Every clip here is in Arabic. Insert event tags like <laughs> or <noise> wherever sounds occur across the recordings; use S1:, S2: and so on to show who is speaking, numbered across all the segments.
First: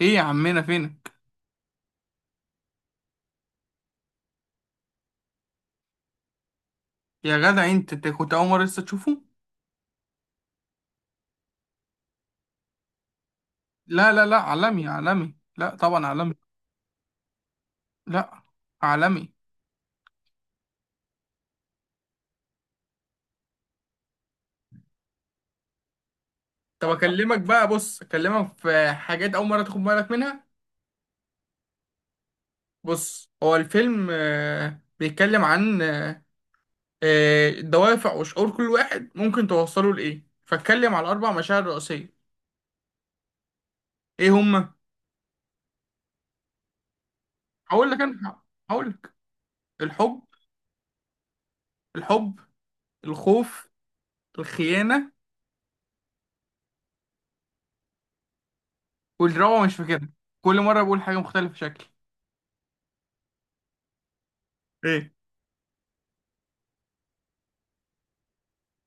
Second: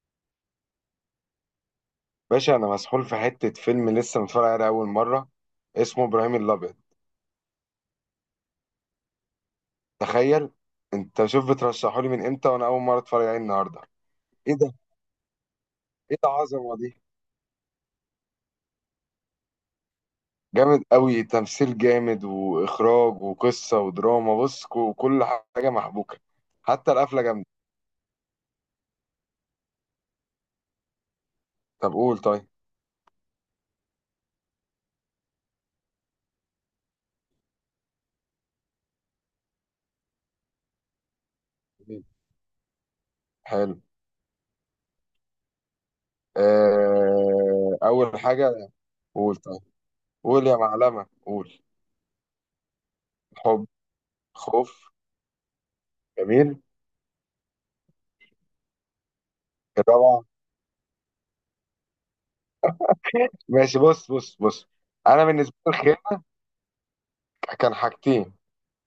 S1: ايه يا عمنا فينك؟
S2: باشا، انا مسحول في حته فيلم لسه متفرج عليه اول مره. اسمه ابراهيم الابيض.
S1: يا جدع انت كنت اول مره لسه تشوفه.
S2: تخيل. انت شوف، بترشحه لي من امتى وانا اول مره اتفرج عليه النهارده.
S1: لا لا لا،
S2: ايه ده؟
S1: عالمي عالمي، لا طبعا
S2: ايه ده،
S1: عالمي.
S2: عظمه دي!
S1: لا، عالمي.
S2: جامد قوي، تمثيل جامد واخراج وقصه ودراما. بص، كل حاجه محبوكه.
S1: طب
S2: حتى القفله
S1: اكلمك
S2: جامده.
S1: بقى، بص اكلمك في حاجات اول مره تاخد بالك منها.
S2: طب قول، طيب.
S1: بص هو الفيلم بيتكلم عن دوافع وشعور كل واحد ممكن توصله لايه، فاتكلم على اربع مشاعر رئيسيه.
S2: حلو.
S1: ايه هما؟
S2: آه،
S1: هقول لك
S2: اول
S1: انا
S2: حاجه.
S1: هقول لك.
S2: قول، طيب.
S1: الحب.
S2: قول يا معلمه، قول.
S1: الحب،
S2: حب.
S1: الخوف،
S2: خوف.
S1: الخيانه.
S2: جميل.
S1: والرابعه مش فاكرها،
S2: الرابعه؟
S1: كل مره بقول حاجه مختلفه شكل.
S2: ماشي، بص بص بص.
S1: ايه؟
S2: انا بالنسبه لي الخير كان حاجتين.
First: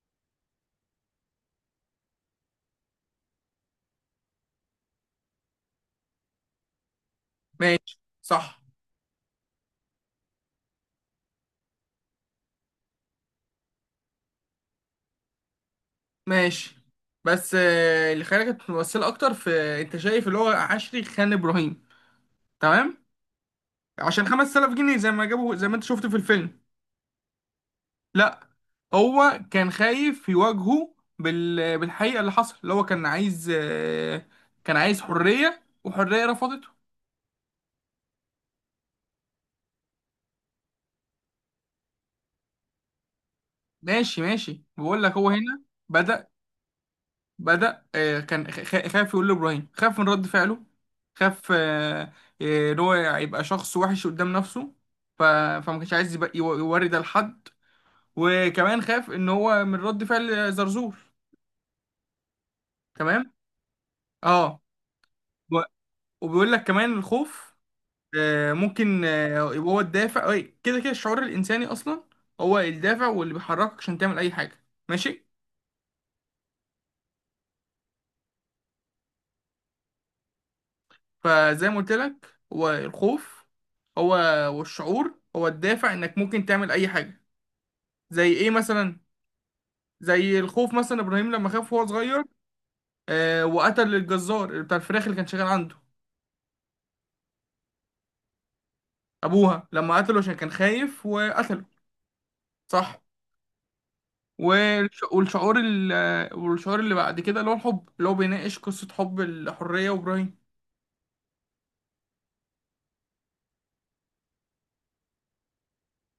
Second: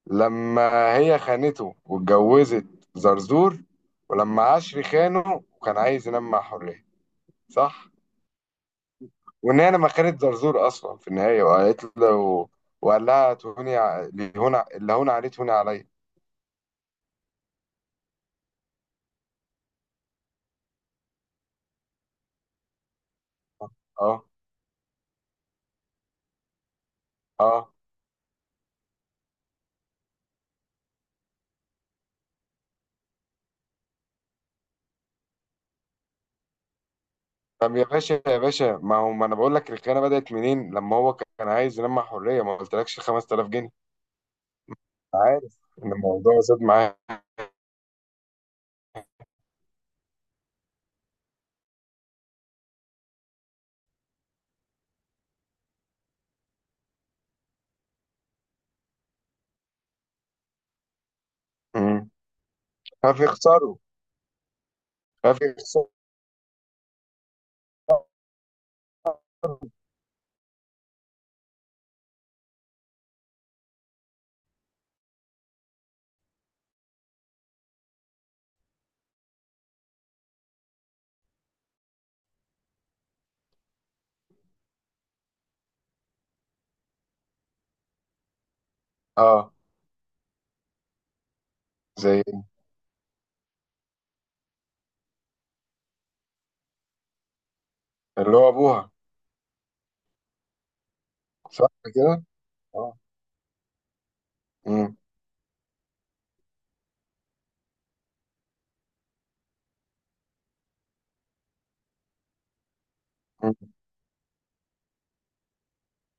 S2: لما هي خانته واتجوزت زرزور. ولما عشري خانه وكان عايز ينام مع حرية. صح؟
S1: ماشي صح.
S2: وان هي لما خانت زرزور اصلا في النهاية وقالت له، وقال لها تهوني اللي هون عليه تهوني عليا.
S1: ماشي. بس اللي خلاني كانت ممثلة أكتر في. أنت شايف اللي هو عشري خان إبراهيم؟ تمام.
S2: اه،
S1: عشان 5000 جنيه زي ما جابوا زي ما أنت شفت في الفيلم.
S2: اه.
S1: لا، هو كان خايف يواجهه بالحقيقة اللي حصل، اللي هو كان عايز كان عايز حرية وحرية رفضته.
S2: طب يا باشا يا باشا، ما هو ما انا بقول لك، الخيانة بدأت منين؟ لما هو كان عايز ينام مع حرية ما قلتلكش 5000 جنيه.
S1: ماشي ماشي، بقول لك هو
S2: عارف
S1: هنا
S2: ان
S1: بدأ
S2: الموضوع زاد معاه.
S1: بدأ. كان خاف يقول لإبراهيم، خاف من رد فعله. خاف إن هو يبقى شخص وحش قدام نفسه. فما كانش عايز يوري ده لحد. وكمان خاف إن هو من رد فعل زرزور.
S2: مم. ففي
S1: تمام.
S2: خساره،
S1: اه،
S2: ففي
S1: و-
S2: خساره.
S1: وبيقول لك كمان الخوف ممكن يبقى هو الدافع أي، كده كده الشعور الإنساني أصلا هو الدافع، واللي بيحركك عشان تعمل أي حاجة. ماشي. فزي ما قلت لك، هو الخوف هو، والشعور هو الدافع انك ممكن تعمل اي حاجه. زي ايه مثلا؟
S2: اه،
S1: زي الخوف مثلا، ابراهيم لما خاف وهو
S2: زي
S1: صغير وقتل الجزار بتاع الفراخ اللي كان شغال عنده.
S2: اللي هو ابوها.
S1: ابوها، لما قتله عشان كان خايف وقتله.
S2: صح كده. اه.
S1: صح.
S2: مم.
S1: والشعور والشعور اللي بعد كده اللي هو الحب، اللي هو بيناقش قصه حب الحريه وابراهيم.
S2: مم.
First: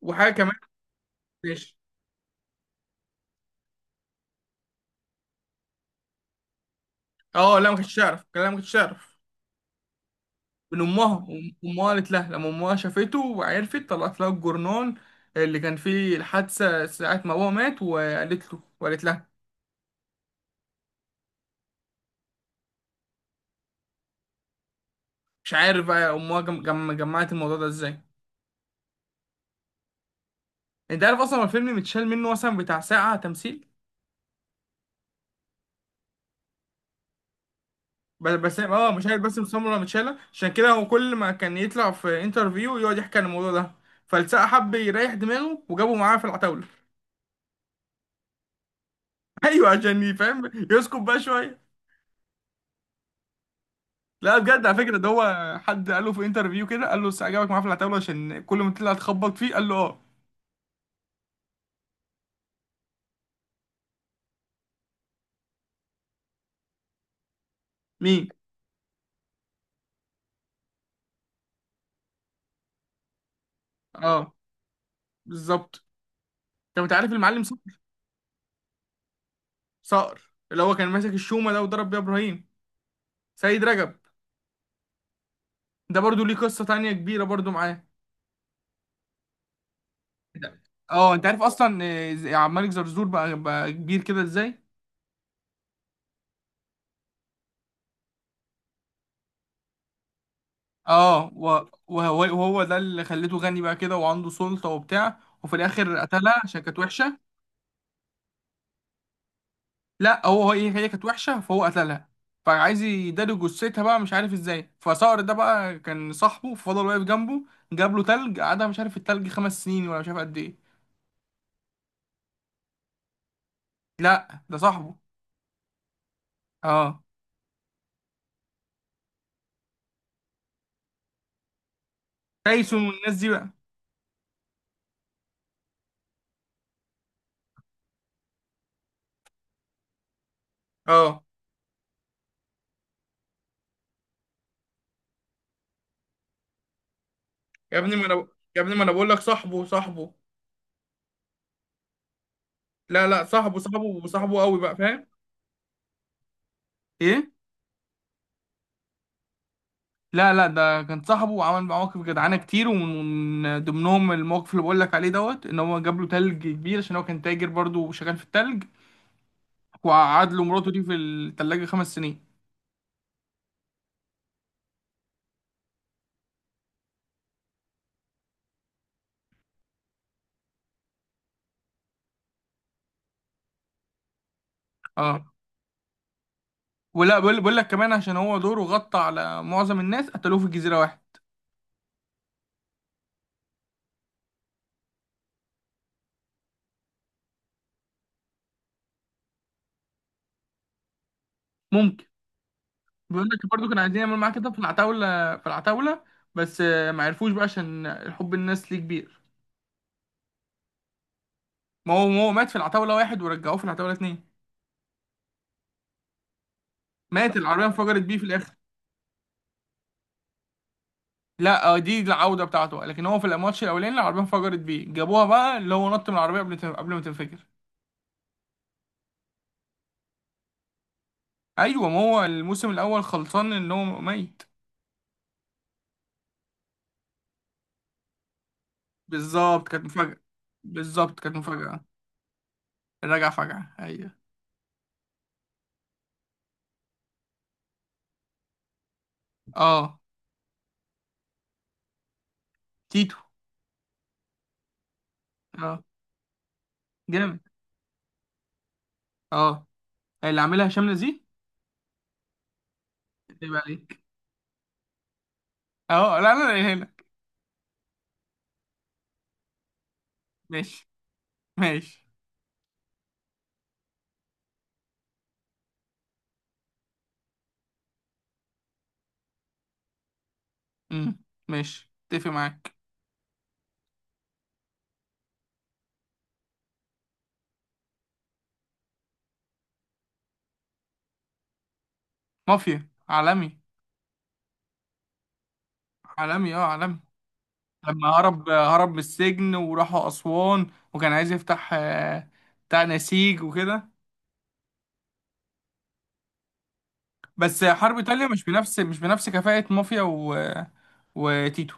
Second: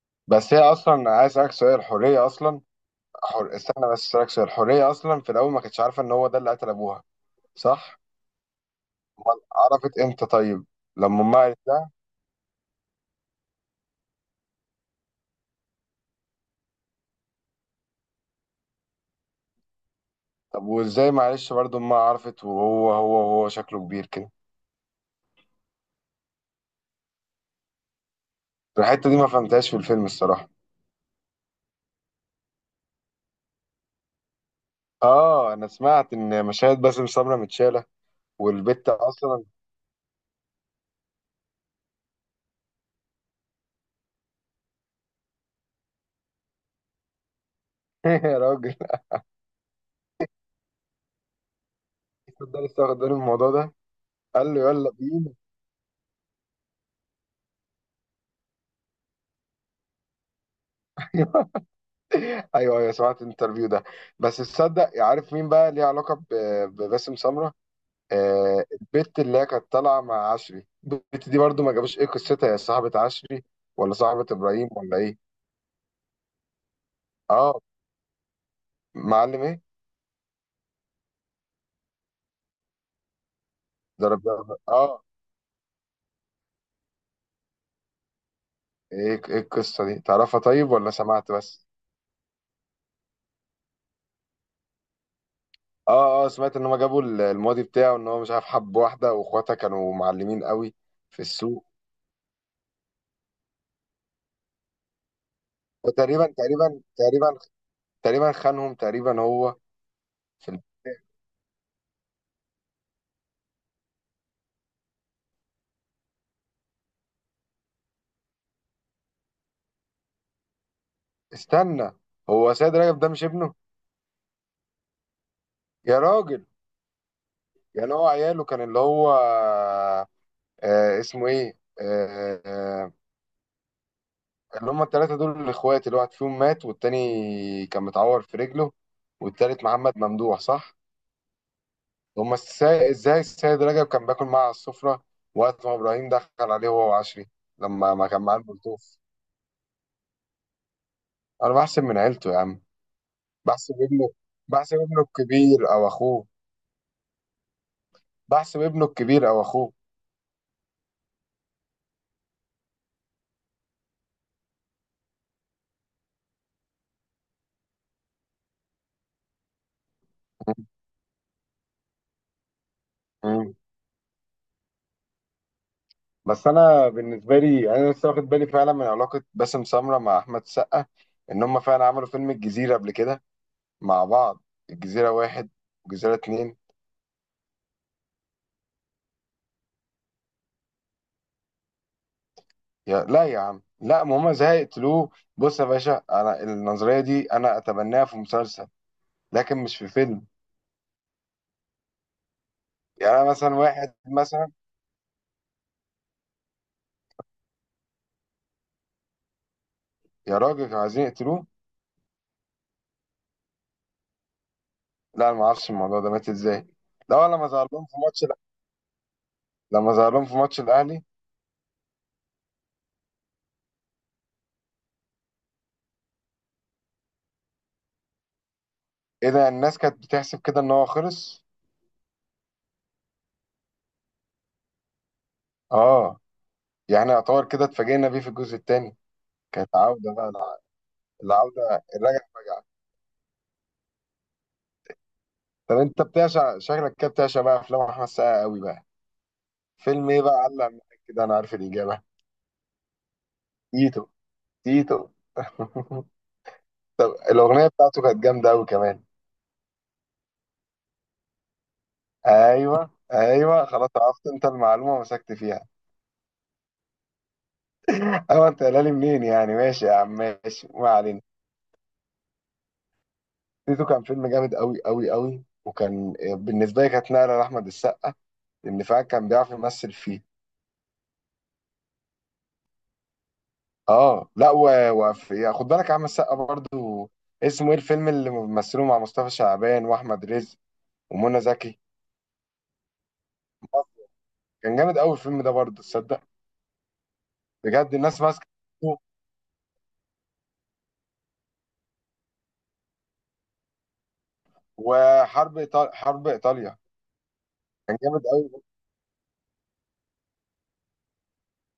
S1: وحاجه
S2: بس
S1: كمان.
S2: هي اصلا، عايز اسالك سؤال،
S1: ماشي.
S2: الحريه اصلا. استنى بس اسالك سؤال، الحريه اصلا في الاول ما كانتش عارفه ان هو ده اللي قتل ابوها؟
S1: اه، لا ما كنتش
S2: صح.
S1: اعرف، لا ما كنتش اعرف.
S2: امال عرفت امتى طيب؟
S1: من
S2: لما
S1: امها،
S2: امها قالت
S1: امها
S2: لها.
S1: قالت لها، لما امها شافته وعرفت طلعت لها الجورنال اللي كان فيه الحادثه ساعه ما بابا مات، وقالت له وقالت لها.
S2: طب وازاي معلش برضه امها عرفت، وهو هو شكله كبير كده؟
S1: مش عارف بقى امها جمعت الموضوع ده ازاي.
S2: الحته دي ما فهمتهاش في الفيلم الصراحه.
S1: انت عارف اصلا الفيلم متشال منه مثلا بتاع ساعه تمثيل.
S2: اه، انا سمعت ان مشاهد باسم سمره متشاله.
S1: بس بس
S2: والبت
S1: اه مش عارف، بس
S2: اصلا.
S1: سمرة متشالة عشان كده هو كل ما كان يطلع في انترفيو يقعد يحكي عن الموضوع ده، فالسقا حب يريح دماغه وجابه معاه في العتاولة.
S2: <laughs> يا راجل.
S1: <laughs> ايوه، عشان يفهم يسكت بقى شوية.
S2: ده لسه واخد بالي من الموضوع ده.
S1: لا
S2: قال له
S1: بجد، على
S2: يلا
S1: فكرة ده
S2: بينا.
S1: هو حد قال له في انترفيو كده، قال له بس عجبك معاه في العتاولة عشان كل ما تطلع تخبط فيه، قال له اه.
S2: <laughs> ايوه، ايوه، سمعت الانترفيو ده. بس تصدق، عارف مين بقى ليه علاقه بباسم سمره؟
S1: مين؟
S2: آه، البت اللي هي كانت طالعه مع عشري، البت دي برضو ما جابوش ايه قصتها. هي صاحبه عشري، ولا صاحبه
S1: اه،
S2: ابراهيم، ولا ايه؟
S1: بالظبط. طب انت عارف المعلم
S2: اه.
S1: صقر؟
S2: معلم ايه؟
S1: صقر اللي هو كان ماسك الشومة ده وضرب بيها ابراهيم. سيد رجب.
S2: ضرب. اه.
S1: ده برضو ليه قصة تانية كبيرة برضو معاه.
S2: ايه القصه دي تعرفها طيب، ولا
S1: اه، انت
S2: سمعت
S1: عارف
S2: بس؟
S1: اصلا عبد الملك زرزور بقى كبير كده ازاي؟
S2: اه، اه، سمعت ان هم جابوا الماضي بتاعه، ان هو مش عارف حب واحده واخواتها كانوا معلمين قوي. في
S1: اه،
S2: السوق.
S1: وهو ده اللي خليته غني بقى كده، وعنده سلطة وبتاع، وفي الاخر
S2: وتقريبا
S1: قتلها عشان كانت
S2: تقريبا
S1: وحشة.
S2: تقريبا. تقريبا خانهم، تقريبا هو.
S1: لا، هو
S2: في.
S1: ايه، هي كانت وحشه فهو قتلها، فعايز يداري جثتها بقى مش عارف ازاي، فصقر ده بقى كان صاحبه فضل واقف جنبه، جاب له تلج قعدها مش عارف التلج خمس سنين ولا مش عارف قد ايه.
S2: استنى. هو سيد رجب ده مش ابنه؟
S1: لا ده صاحبه.
S2: يا راجل.
S1: اه،
S2: يعني هو عياله كان اللي هو، اسمه ايه،
S1: تايسون والناس دي بقى.
S2: اللي هم الثلاثه دول الاخوات، اللي واحد فيهم مات والتاني كان متعور في رجله. والتالت محمد ممدوح، صح؟
S1: اه،
S2: هم ازاي السيد رجب كان باكل معاه على السفره، وقت ما ابراهيم دخل عليه هو وعشري،
S1: يا
S2: لما
S1: ابني ما
S2: ما
S1: انا
S2: كان
S1: ب-
S2: معاه
S1: يا ابني ما انا
S2: البلطوف؟
S1: بقول لك صاحبه صاحبه.
S2: انا بحسب من عيلته يا عم.
S1: لا لا، صاحبه
S2: بحسب
S1: صاحبه
S2: ابنه.
S1: صاحبه قوي بقى
S2: بحسب ابنه
S1: فاهم.
S2: الكبير او اخوه.
S1: ايه؟
S2: بحسب ابنه الكبير او اخوه.
S1: لا لا، ده كان صاحبه وعمل معاه مواقف جدعانه كتير، ومن ضمنهم الموقف اللي بقول لك عليه دوت، ان هو جاب له تلج كبير عشان هو كان تاجر برضه وشغال في التلج، وقعد له مراته دي في التلاجة خمس سنين.
S2: <laughs> بس انا بالنسبه لي يعني، انا لسه واخد بالي فعلا من علاقه باسم سمره مع احمد سقا. ان هم فعلا عملوا فيلم الجزيره قبل كده مع بعض. الجزيره
S1: اه،
S2: واحد. والجزيره اتنين.
S1: ولا بقول لك كمان عشان هو دوره غطى على معظم الناس، قتلوه في جزيرة واحد.
S2: يا، لا يا عم، لا ما هم زي قتلوه. بص يا باشا، انا النظريه دي انا اتبناها في مسلسل، لكن مش في فيلم.
S1: ممكن.
S2: يعني
S1: بيقول
S2: انا
S1: لك
S2: مثلا،
S1: برضه كانوا
S2: واحد
S1: عايزين يعملوا معاه كده
S2: مثلا.
S1: في العتاولة، بس ما عرفوش بقى عشان حب الناس ليه كبير.
S2: يا راجل، كانوا عايزين يقتلوه.
S1: ما هو مات في العتاولة واحد ورجعوه في العتاولة اتنين.
S2: لا، انا ما اعرفش الموضوع ده مات ازاي. لا،
S1: مات،
S2: لما
S1: العربية
S2: ظهر لهم في
S1: انفجرت بيه في
S2: ماتش.
S1: الآخر.
S2: لما ظهر لهم في ماتش الاهلي.
S1: لا دي العودة بتاعته، لكن هو في الماتش الأولاني العربية انفجرت بيه جابوها بقى اللي هو نط من العربية قبل ما تنفجر.
S2: ايه ده، الناس كانت بتحسب كده ان هو خلص؟
S1: ايوه، ما هو الموسم الاول خلصان ان هو ميت.
S2: اه. يعني يعتبر كده اتفاجئنا بيه في الجزء الثاني.
S1: بالظبط،
S2: كانت
S1: كانت
S2: عودة
S1: مفاجأة.
S2: بقى
S1: بالظبط، كانت
S2: العودة،
S1: مفاجأة.
S2: الرجعة فجأة.
S1: الرجعة فجعة، أيوه.
S2: طب انت بتعشق شكلك كده، بتعشق بقى افلام احمد السقا قوي بقى.
S1: اه،
S2: فيلم ايه بقى علق معاك كده؟ انا عارف الاجابة.
S1: تيتو.
S2: تيتو. تيتو.
S1: اه.
S2: <laughs> طب
S1: جامد.
S2: الاغنية بتاعته كانت جامدة قوي كمان.
S1: اه. اللي عاملها هشام نزيه.
S2: ايوه،
S1: اللي
S2: ايوه، خلاص
S1: عليك.
S2: عرفت انت المعلومة ومسكت فيها.
S1: اه لا لا لا، هنا.
S2: <laughs> ايوه انت قايلها لي منين يعني. ماشي يا عم، ماشي،
S1: ماشي.
S2: ما علينا.
S1: ماشي.
S2: تيتو كان فيلم جامد قوي قوي قوي، وكان بالنسبة لي كانت نقلة لأحمد السقا، لأن فعلا كان بيعرف يمثل فيه.
S1: امم، ماشي اتفق معاك.
S2: اه، لا وفي، خد بالك يا عم السقا برضو، اسمه ايه الفيلم اللي مثله مع مصطفى شعبان واحمد رزق ومنى زكي؟
S1: مافيا، عالمي.
S2: كان جامد قوي الفيلم ده برضو، تصدق.
S1: عالمي، اه عالمي.
S2: بجد
S1: لما
S2: الناس ماسكه
S1: هرب،
S2: فيه.
S1: من السجن وراحوا أسوان، وكان عايز يفتح بتاع نسيج وكده.
S2: حرب ايطاليا
S1: بس حرب
S2: كان جامد
S1: إيطاليا
S2: قوي.
S1: مش بنفس كفاءة مافيا وتيتو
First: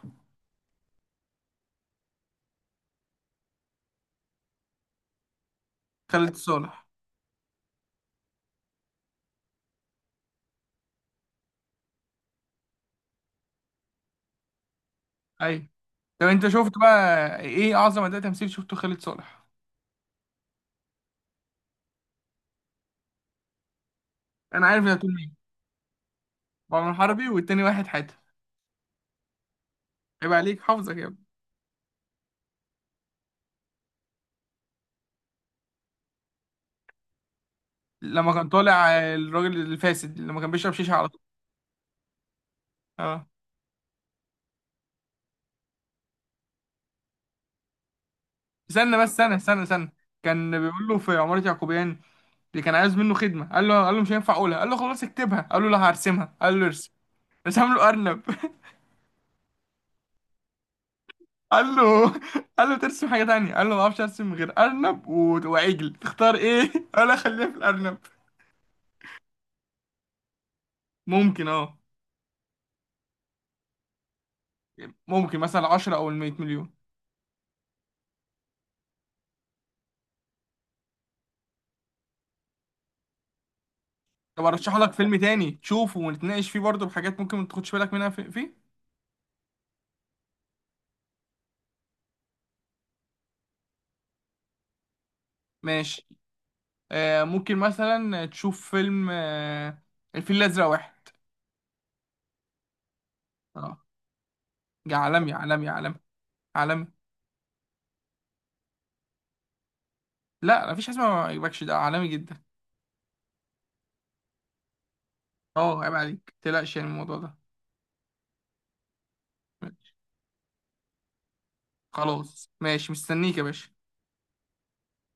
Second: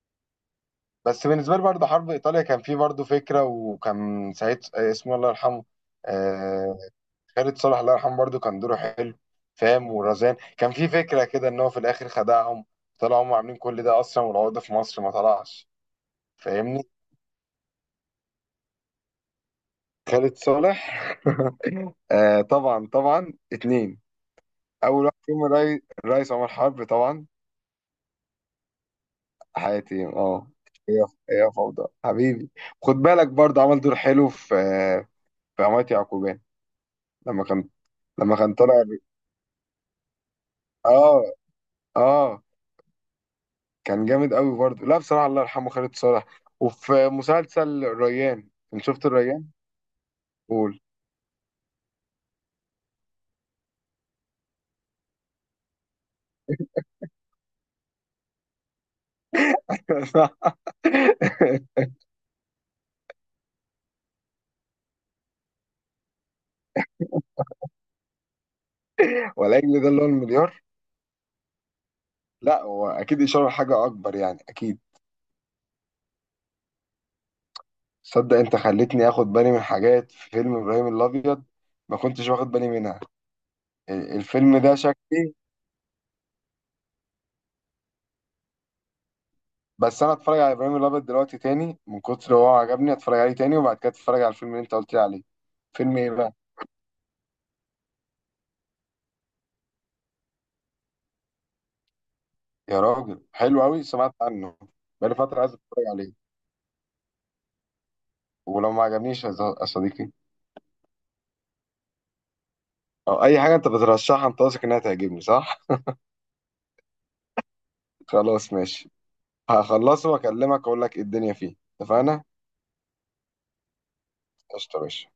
S2: بس بالنسبه لي برضو حرب ايطاليا كان فيه برضو فكره، وكان سعيد، اسمه الله يرحمه.
S1: خالد
S2: آه...
S1: صالح.
S2: خالد صالح. الله يرحمه برضو كان دوره حلو. فاهم، ورزان كان فيه فكره كده ان هو في الاخر خدعهم. طلعوا هم عاملين كل ده اصلا، والعقده في مصر ما
S1: أيوه.
S2: طلعش.
S1: طب انت شفت
S2: فاهمني.
S1: بقى ايه اعظم اداء تمثيل شفته؟ خالد صالح.
S2: خالد صالح. آه، طبعا طبعا، اتنين.
S1: انا عارف انت
S2: اول
S1: هتقول
S2: واحد
S1: مين.
S2: فيهم الريس عمر حرب
S1: عمر
S2: طبعا.
S1: حربي، والتاني واحد حاتم.
S2: حياتي،
S1: عيب
S2: اه.
S1: عليك
S2: هي
S1: حافظك يا ابني.
S2: هي فوضى حبيبي. خد بالك برضه عمل دور حلو في عمارة يعقوبيان، لما كان،
S1: لما
S2: لما
S1: كان
S2: كان طالع.
S1: طالع الراجل الفاسد، لما كان بيشرب شيشه على
S2: اه.
S1: طول.
S2: اه.
S1: اه.
S2: كان جامد قوي برضه، لا بصراحة الله يرحمه خالد صالح. وفي مسلسل الريان، انت
S1: استنى
S2: شفت
S1: بس، استنى
S2: الريان؟
S1: استنى استنى. كان
S2: قول.
S1: بيقول له في عمارة يعقوبيان، اللي كان عايز منه خدمه قال له مش هينفع اقولها، قال له خلاص اكتبها، قال له لا هرسمها، قال له ارسم. رسم له ارنب <laughs>
S2: <laughs> صح.
S1: قال له، قال له ترسم حاجه تانية، قال له ما اعرفش ارسم غير ارنب وعجل تختار ايه <laughs> قال له خليها في الارنب.
S2: ولا ده اللي هو المليار؟
S1: ممكن اه.
S2: لا، هو اكيد اشاره لحاجه اكبر يعني، اكيد.
S1: مثلا 10 او ال 100 مليون.
S2: صدق، انت خلتني اخد بالي من حاجات في فيلم ابراهيم الابيض ما كنتش واخد بالي منها.
S1: طب
S2: الفيلم ده
S1: ارشح لك فيلم
S2: شكلي
S1: تاني تشوفه ونتناقش فيه برضه بحاجات ممكن ما تاخدش بالك منها فيه.
S2: بس انا اتفرج على ابراهيم الابيض دلوقتي تاني، من كتر هو عجبني اتفرج عليه تاني، وبعد كده اتفرج على الفيلم اللي انت قلت لي عليه. فيلم
S1: ماشي.
S2: ايه بقى؟
S1: آه، ممكن مثلا تشوف فيلم الفيل الازرق واحد.
S2: يا راجل، حلو
S1: اه.
S2: قوي سمعت عنه.
S1: ده
S2: بقالي
S1: عالمي
S2: فتره عايز
S1: عالمي
S2: اتفرج
S1: عالمي.
S2: عليه.
S1: عالمي.
S2: ولو ما عجبنيش يا يا صديقي؟
S1: لا مفيش حاجه اسمها ما يعجبكش، ده عالمي جدا.
S2: او اي حاجه انت بترشحها انت واثق انها تعجبني، صح؟
S1: اه
S2: <laughs>
S1: عيب عليك، متقلقش يعني من الموضوع ده.
S2: خلاص، ماشي.
S1: ماشي.
S2: هخلصه واكلمك اقول لك ايه الدنيا فيه، اتفقنا؟
S1: خلاص ماشي، مستنيك يا باشا.
S2: قشطه يا باشا.